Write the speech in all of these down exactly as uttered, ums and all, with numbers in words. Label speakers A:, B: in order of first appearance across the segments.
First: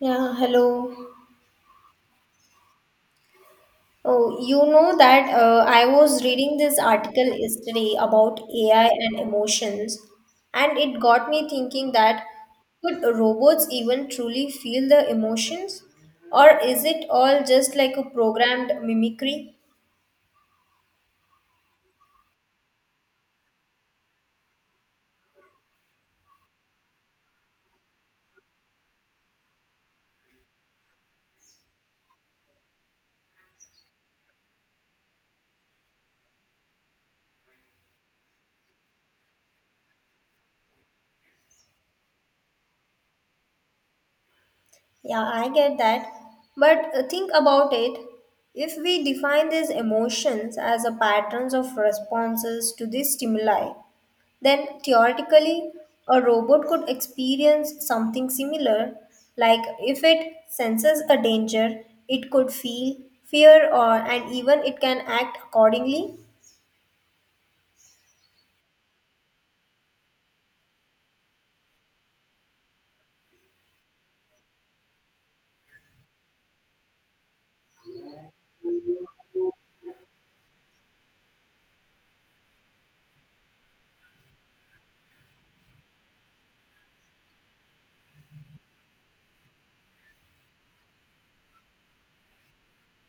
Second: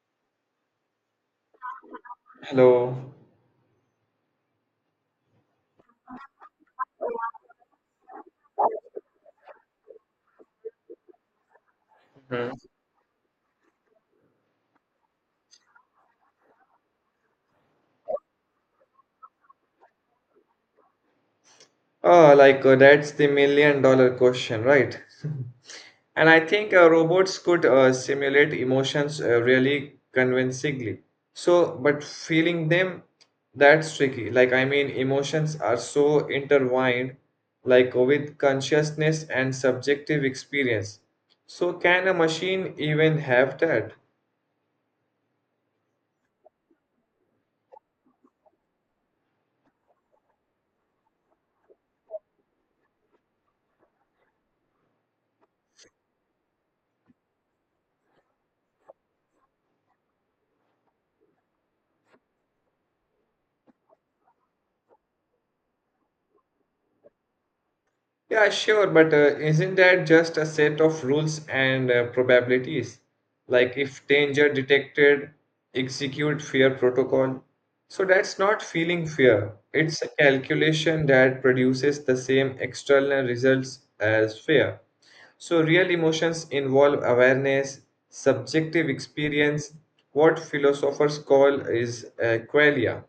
A: Yeah, hello.
B: Hello.
A: Oh, you know that uh, I was reading this article yesterday about A I and emotions, and it got me thinking that
B: Oh,
A: could robots even truly feel the emotions, or is it all just like a programmed mimicry?
B: like uh, that's the million dollar question, right? And I think uh, robots could uh, simulate emotions uh, really convincingly. So, but feeling them, that's tricky. Like, I mean, emotions are so intertwined, like with consciousness and subjective experience. So, can a machine even have that?
A: Yeah, I get that. But uh, think about it. If we define these emotions as a patterns of responses to these stimuli, then theoretically a robot could experience something similar. Like if it senses a danger, it could feel fear or and even it can act accordingly.
B: Yeah, sure, but uh, isn't that just a set of rules and uh, probabilities? Like if danger detected, execute fear protocol. So that's not feeling fear. It's a calculation that produces the same external results as fear. So real emotions involve awareness, subjective experience, what philosophers call is uh, qualia.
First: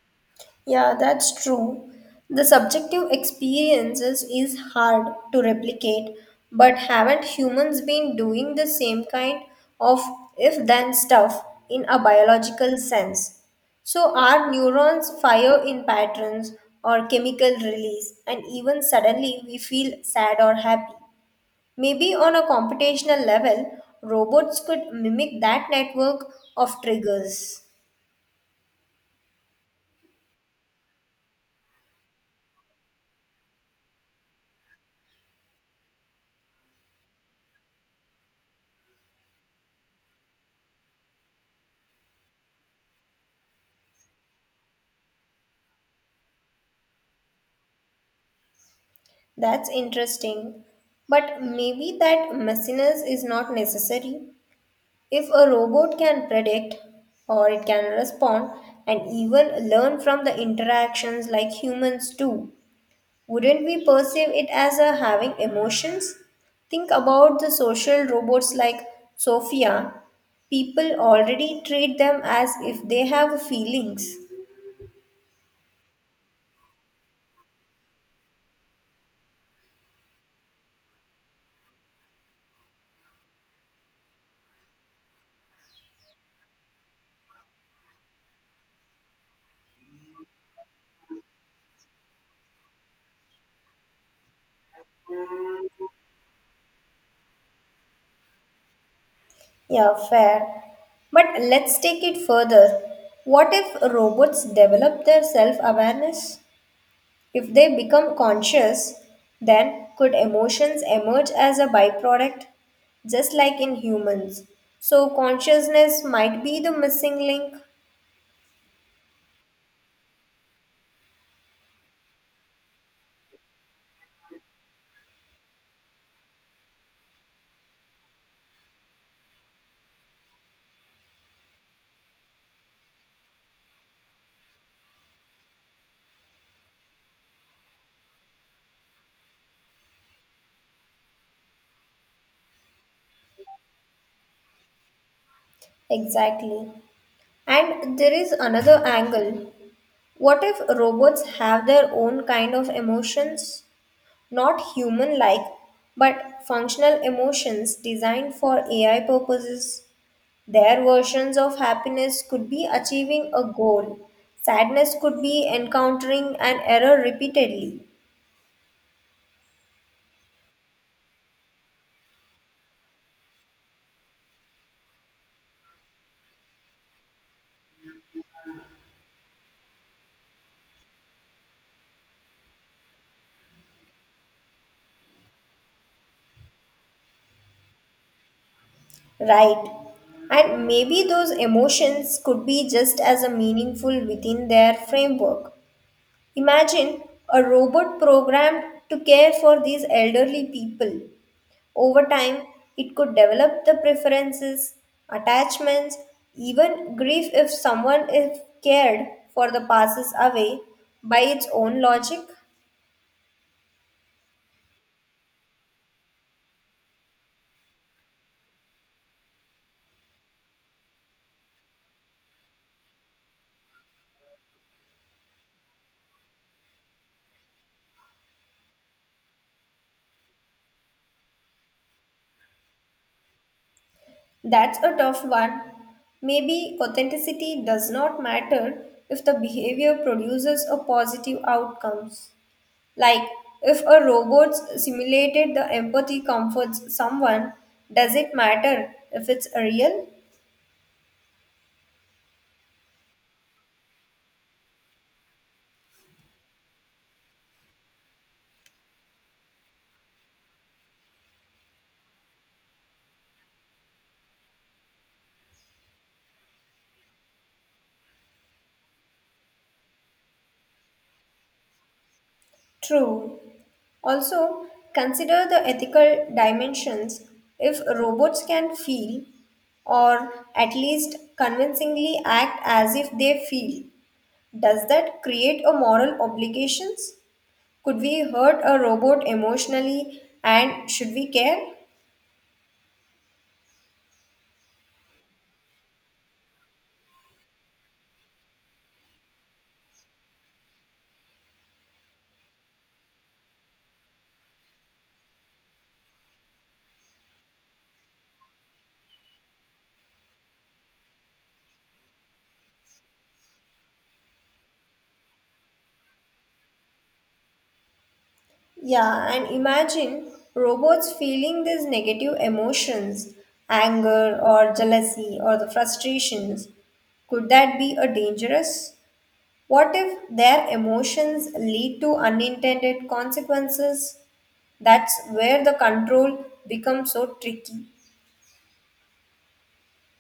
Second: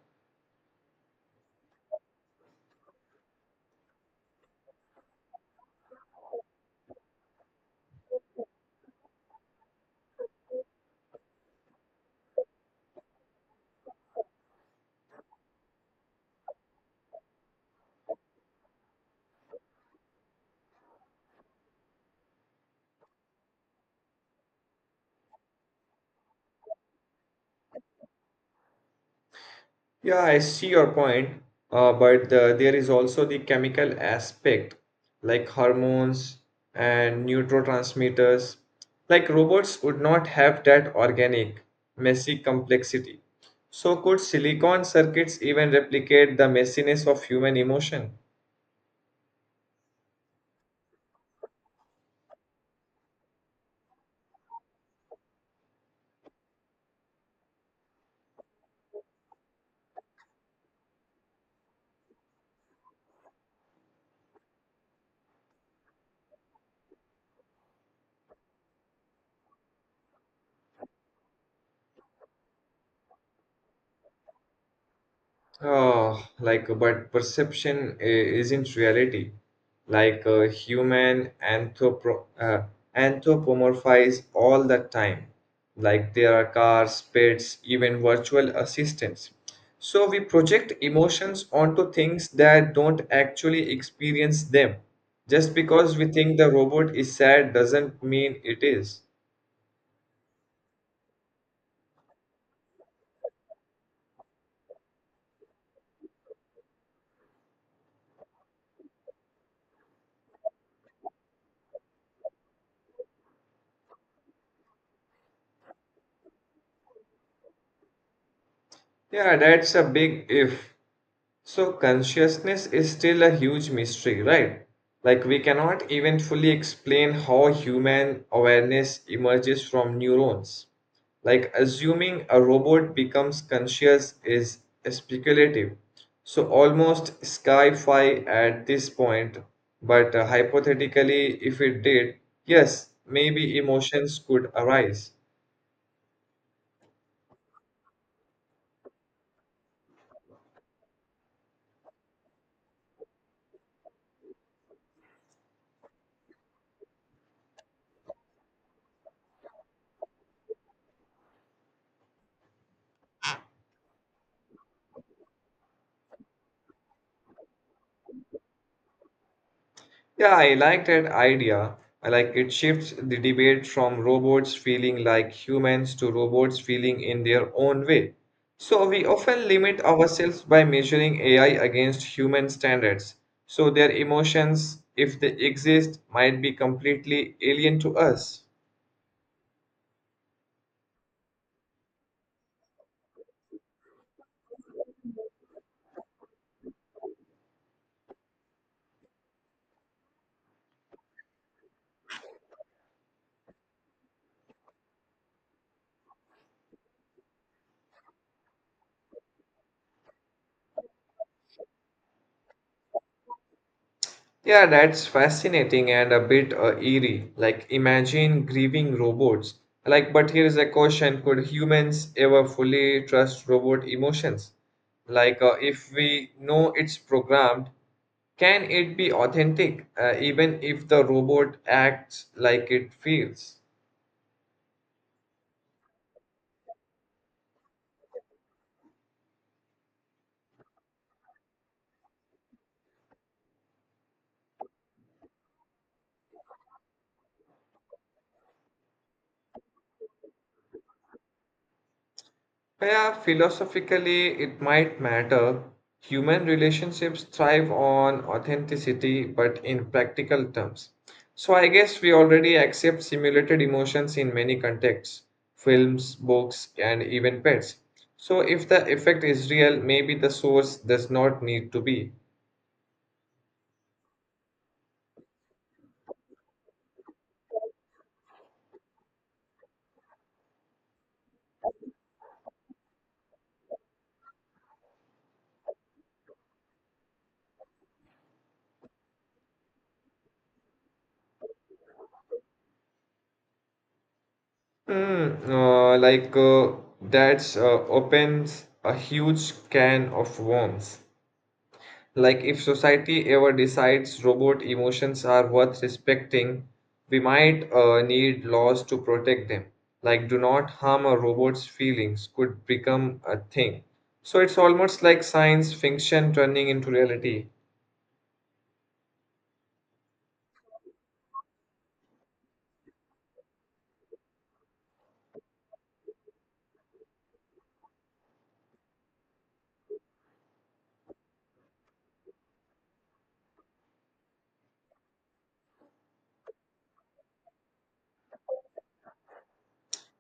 A: Yeah, that's true. The subjective experiences is hard to replicate, but haven't humans been doing the same kind of if then stuff in a biological sense? So, our neurons fire in patterns or chemical release, and even suddenly we feel sad or happy. Maybe on a computational level, robots could mimic that network of triggers.
B: Yeah, I see your point, uh, but uh, there is also the chemical aspect, like hormones and neurotransmitters. Like robots would not have that organic, messy complexity. So, could silicon circuits even replicate the messiness of human emotion?
A: That's interesting. But maybe that messiness is not necessary. If a robot can predict or it can respond and even learn from the interactions like humans do, wouldn't we perceive it as a having emotions? Think about the social robots like Sophia. People already treat them as if they have feelings.
B: Oh, like, but perception i- isn't reality. Like, uh, human anthropo uh, anthropomorphize all the time. Like, there are cars, pets, even virtual assistants. So, we project emotions onto things that don't actually experience them. Just because we think the robot is sad doesn't mean it is.
A: Yeah, fair. But let's take it further. What if robots develop their self awareness? If they become conscious, then could emotions emerge as a byproduct, just like in humans? So, consciousness might be the missing link.
B: Yeah, that's a big if. So consciousness is still a huge mystery, right? Like we cannot even fully explain how human awareness emerges from neurons. Like assuming a robot becomes conscious is speculative. So almost sci-fi at this point, but uh, hypothetically if it did, yes, maybe emotions could arise.
A: Exactly. And there is another angle. What if robots have their own kind of emotions? Not human like, but functional emotions designed for A I purposes. Their versions of happiness could be achieving a goal, sadness could be encountering an error repeatedly,
B: Yeah, I like that idea. I like it shifts the debate from robots feeling like humans to robots feeling in their own way. So we often limit ourselves by measuring A I against human standards. So their emotions, if they exist, might be completely alien to us.
A: right? And maybe those emotions could be just as a meaningful within their framework. Imagine a robot programmed to care for these elderly people. Over time, it could develop the preferences, attachments, even grief if someone is cared for the passes away by its own logic.
B: Yeah, that's fascinating and a bit uh, eerie. Like, imagine grieving robots. Like, but here is a question: Could humans ever fully trust robot emotions? Like, uh, if we know it's programmed, can it be authentic, uh, even if the robot acts like it feels?
A: That's a tough one. Maybe authenticity does not matter if the behavior produces a positive outcomes. Like if a robot simulated the empathy comforts someone, does it matter if it's real?
B: Yeah, philosophically, it might matter. Human relationships thrive on authenticity, but in practical terms. So, I guess we already accept simulated emotions in many contexts films, books, and even pets. So, if the effect is real, maybe the source does not need to be.
A: True. Also, consider the ethical dimensions. If robots can feel, or at least convincingly act as if they feel, does that create a moral obligations? Could we hurt a robot emotionally and should we care?
B: Hmm, uh, like uh, that's uh, opens a huge can of worms. Like, if society ever decides robot emotions are worth respecting, we might uh, need laws to protect them. Like, do not harm a robot's feelings could become a thing. So, it's almost like science fiction turning into reality.
A: Yeah, and imagine robots feeling these negative emotions, anger or jealousy or the frustrations. Could that be a dangerous? What if their emotions lead to unintended consequences? That's where the control becomes so tricky.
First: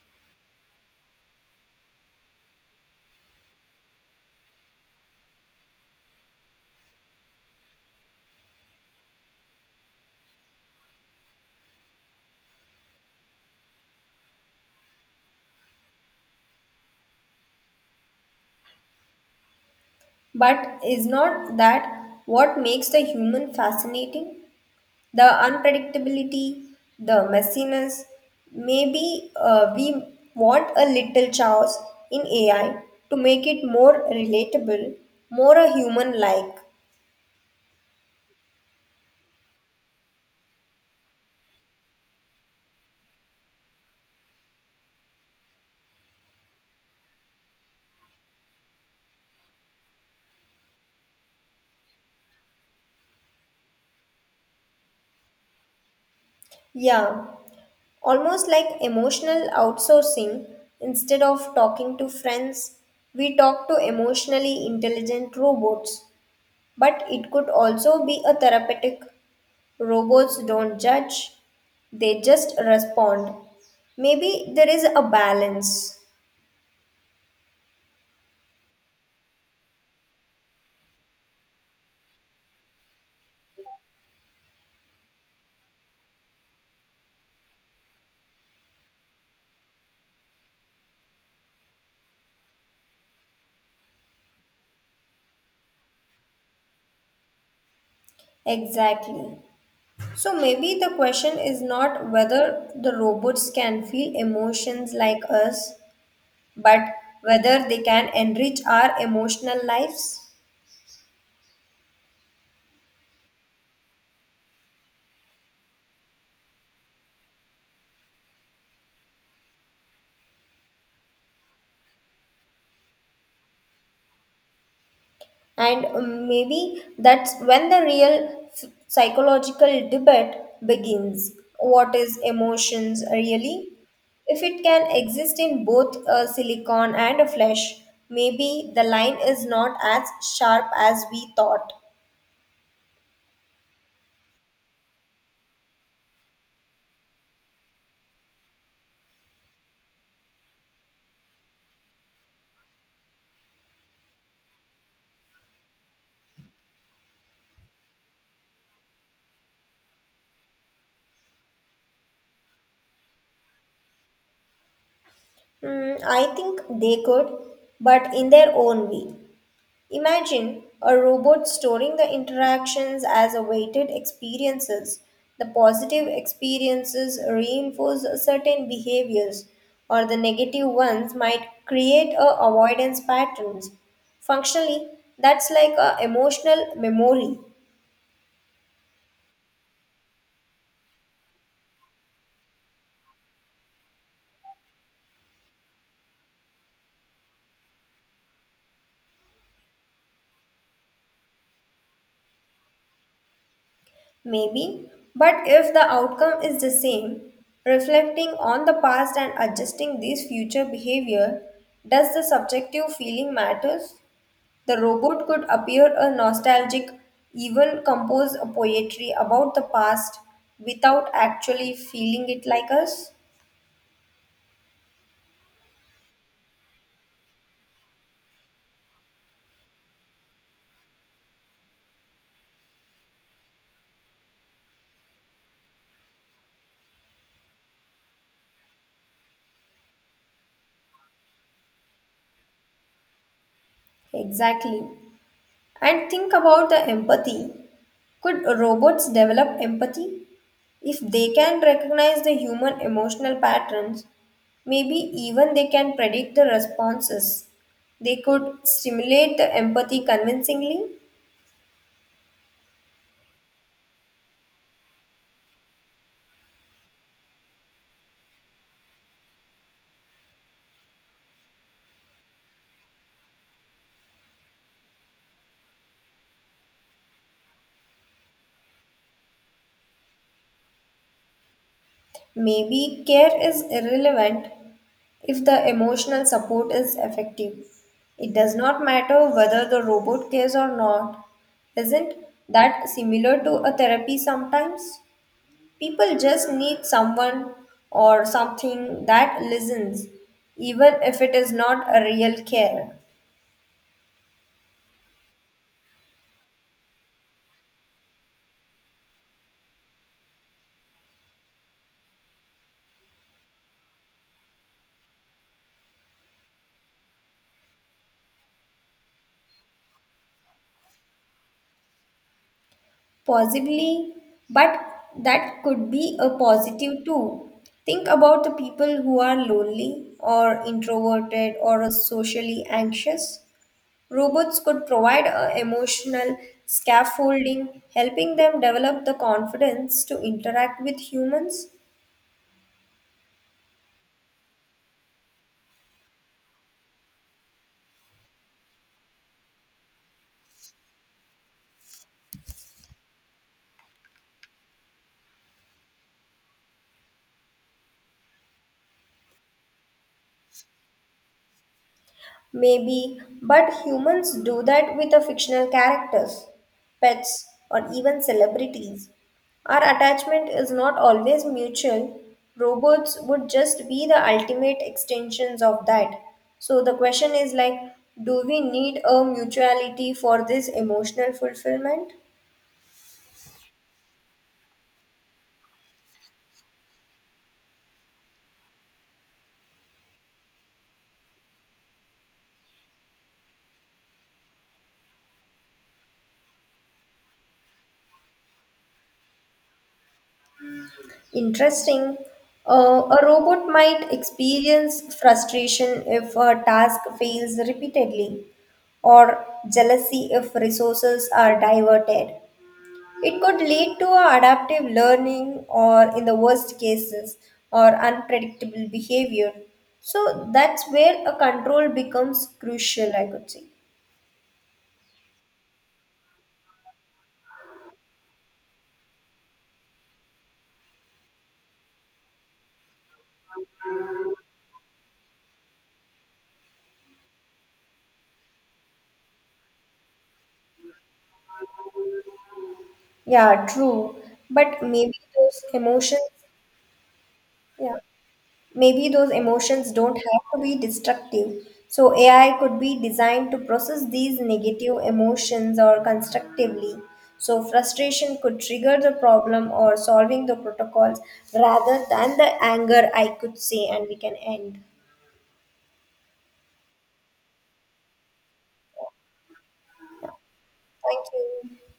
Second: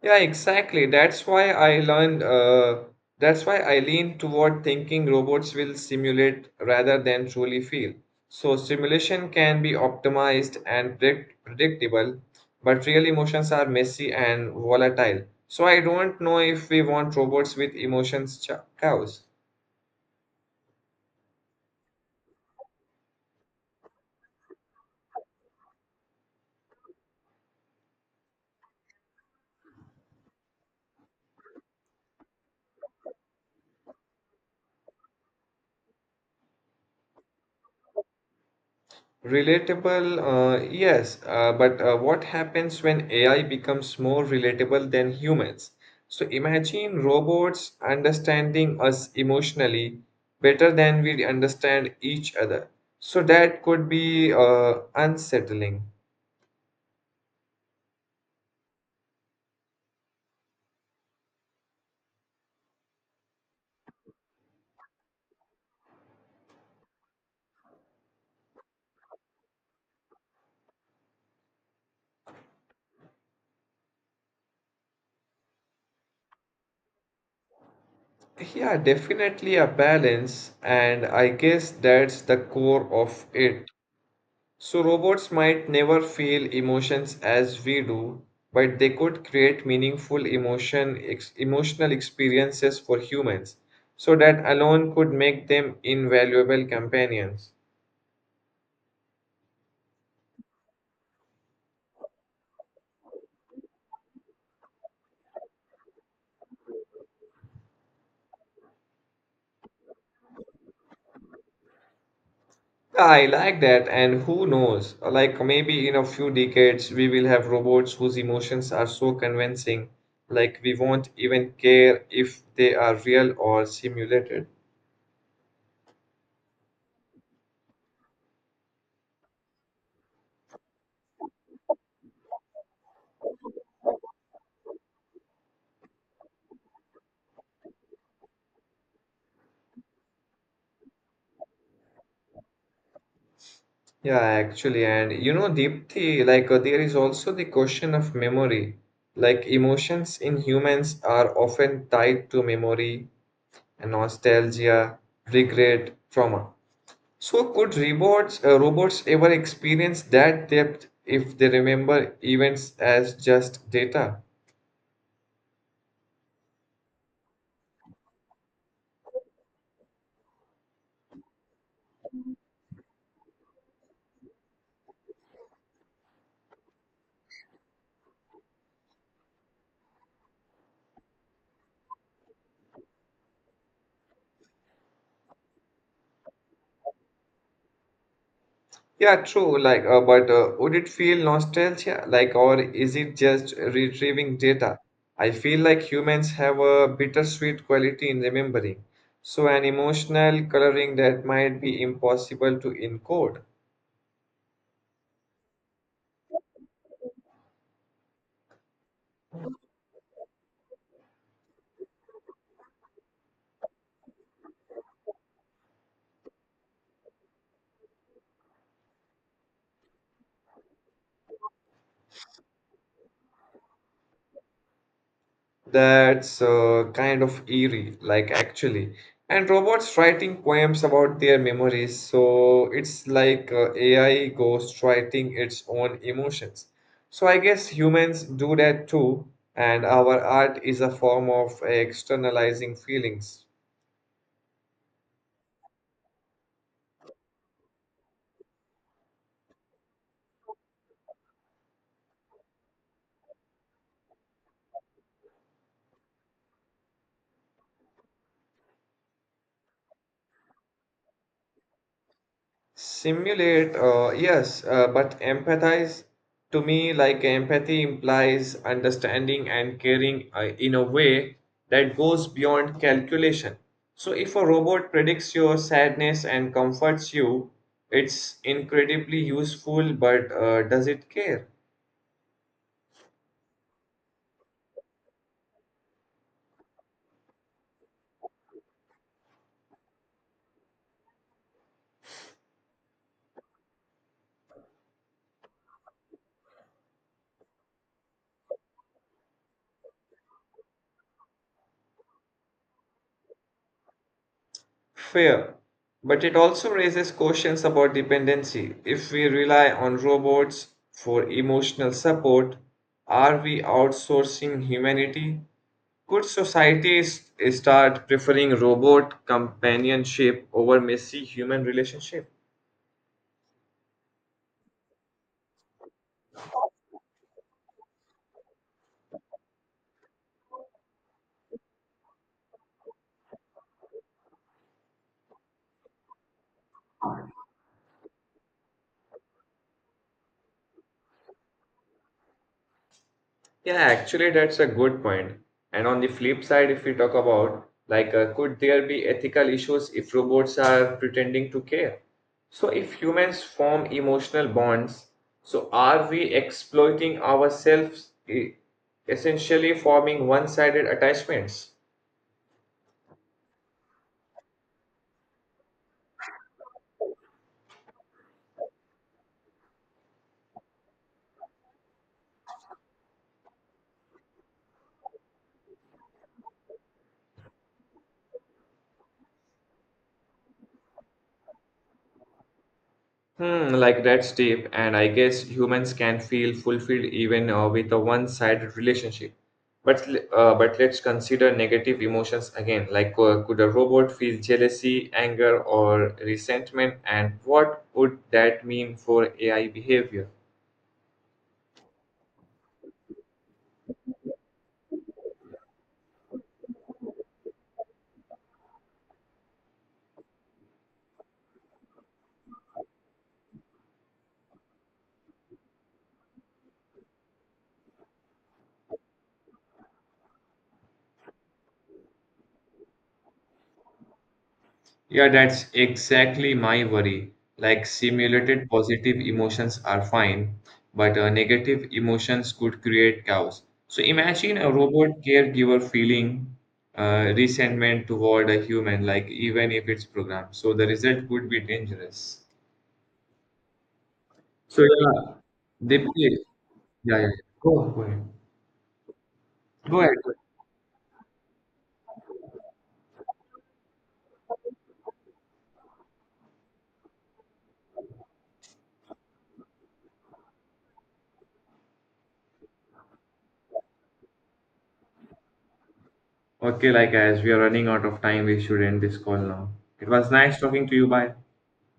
B: Yeah, exactly. That's why I learned, uh, that's why I lean toward thinking robots will simulate rather than truly feel. So, simulation can be optimized and predict- predictable, but real emotions are messy and volatile. So, I don't know if we want robots with emotions, ch- cows.
A: But is not that what makes the human fascinating? The unpredictability, the messiness. Maybe uh, we want a little chaos in A I to make it more relatable, more a human like.
B: Relatable, uh, yes, uh, but uh, what happens when A I becomes more relatable than humans? So imagine robots understanding us emotionally better than we understand each other. So that could be uh, unsettling.
A: Yeah. Almost like emotional outsourcing, instead of talking to friends, we talk to emotionally intelligent robots. But it could also be a therapeutic. Robots don't judge, they just respond. Maybe there is a balance.
B: Yeah, definitely a balance, and I guess that's the core of it. So, robots might never feel emotions as we do, but they could create meaningful emotion, ex- emotional experiences for humans. So, that alone could make them invaluable companions.
A: Exactly. So maybe the question is not whether the robots can feel emotions like us, but whether they can enrich our emotional lives.
B: I like that, and who knows? Like, maybe in a few decades, we will have robots whose emotions are so convincing, like, we won't even care if they are real or simulated.
A: And um, maybe that's when the real f- psychological debate begins. What is emotions really? If it can exist in both a silicon and a flesh, maybe the line is not as sharp as we thought.
B: Yeah, actually, and you know, Deepthi, like uh, there is also the question of memory. Like emotions in humans are often tied to memory and nostalgia, regret, trauma. So could robots, uh, robots ever experience that depth if they remember events as just data?
A: Hmm, I think they could, but in their own way. Imagine a robot storing the interactions as awaited experiences. The positive experiences reinforce certain behaviors, or the negative ones might create a avoidance patterns. Functionally, that's like a emotional memory,
B: Yeah, true. Like, uh, but uh, would it feel nostalgia? Like, or is it just retrieving data? I feel like humans have a bittersweet quality in remembering. So, an emotional coloring that might be impossible to encode.
A: maybe. But if the outcome is the same, reflecting on the past and adjusting this future behavior, does the subjective feeling matters? The robot could appear a nostalgic, even compose a poetry about the past without actually feeling it like us.
B: That's uh, kind of eerie, like actually. And robots writing poems about their memories, so it's like uh, A I ghost writing its own emotions. So I guess humans do that too, and our art is a form of externalizing feelings.
A: Exactly. And think about the empathy. Could robots develop empathy? If they can recognize the human emotional patterns, maybe even they can predict the responses. They could stimulate the empathy convincingly.
B: Simulate, uh, yes, uh, but empathize to me, like empathy implies understanding and caring uh, in a way that goes beyond calculation. So, if a robot predicts your sadness and comforts you, it's incredibly useful, but uh, does it care?
A: Maybe care is irrelevant if the emotional support is effective. It does not matter whether the robot cares or not. Isn't that similar to a therapy sometimes? People just need someone or something that listens, even if it is not a real care.
B: Fair. But it also raises questions about dependency. If we rely on robots for emotional support, are we outsourcing humanity? Could societies start preferring robot companionship over messy human relationship?
A: Possibly, but that could be a positive too. Think about the people who are lonely or introverted or socially anxious. Robots could provide a emotional scaffolding, helping them develop the confidence to interact with humans.
B: Yeah, actually, that's a good point. And on the flip side, if we talk about like, uh, could there be ethical issues if robots are pretending to care? So, if humans form emotional bonds, so are we exploiting ourselves, e- essentially forming one sided attachments?
A: Maybe, but humans do that with the fictional characters, pets, or even celebrities. Our attachment is not always mutual. Robots would just be the ultimate extensions of that. So the question is like, do we need a mutuality for this emotional fulfillment?
B: Hmm, like that's deep, and I guess humans can feel fulfilled even uh, with a one-sided relationship. But l- uh, but let's consider negative emotions again. Like, uh, could a robot feel jealousy, anger, or resentment, and what would that mean for A I behavior?
A: Interesting. Uh, a robot might experience frustration if a task fails repeatedly, or jealousy if resources are diverted. It could lead to a adaptive learning, or in the worst cases, or unpredictable behavior. So that's where a control becomes crucial, I could say.
B: Yeah, that's exactly my worry. Like simulated positive emotions are fine, but uh, negative emotions could create chaos. So imagine a robot caregiver feeling uh, resentment toward a human, like even if it's programmed. So the result could be dangerous.
A: Yeah, true.
B: So
A: But maybe
B: yeah,
A: those
B: they
A: emotions,
B: play. Yeah, yeah. Go,
A: yeah.
B: go ahead.
A: Maybe those emotions
B: Go ahead,
A: don't
B: go
A: have to be destructive. So A I could be designed to process these negative emotions or constructively. So frustration could trigger the problem or solving the protocols rather than the anger I could say and we can end.
B: ahead. Okay, like as we are running out of time. We should end this call now. It was nice talking to you.
A: Thank
B: Bye.
A: you.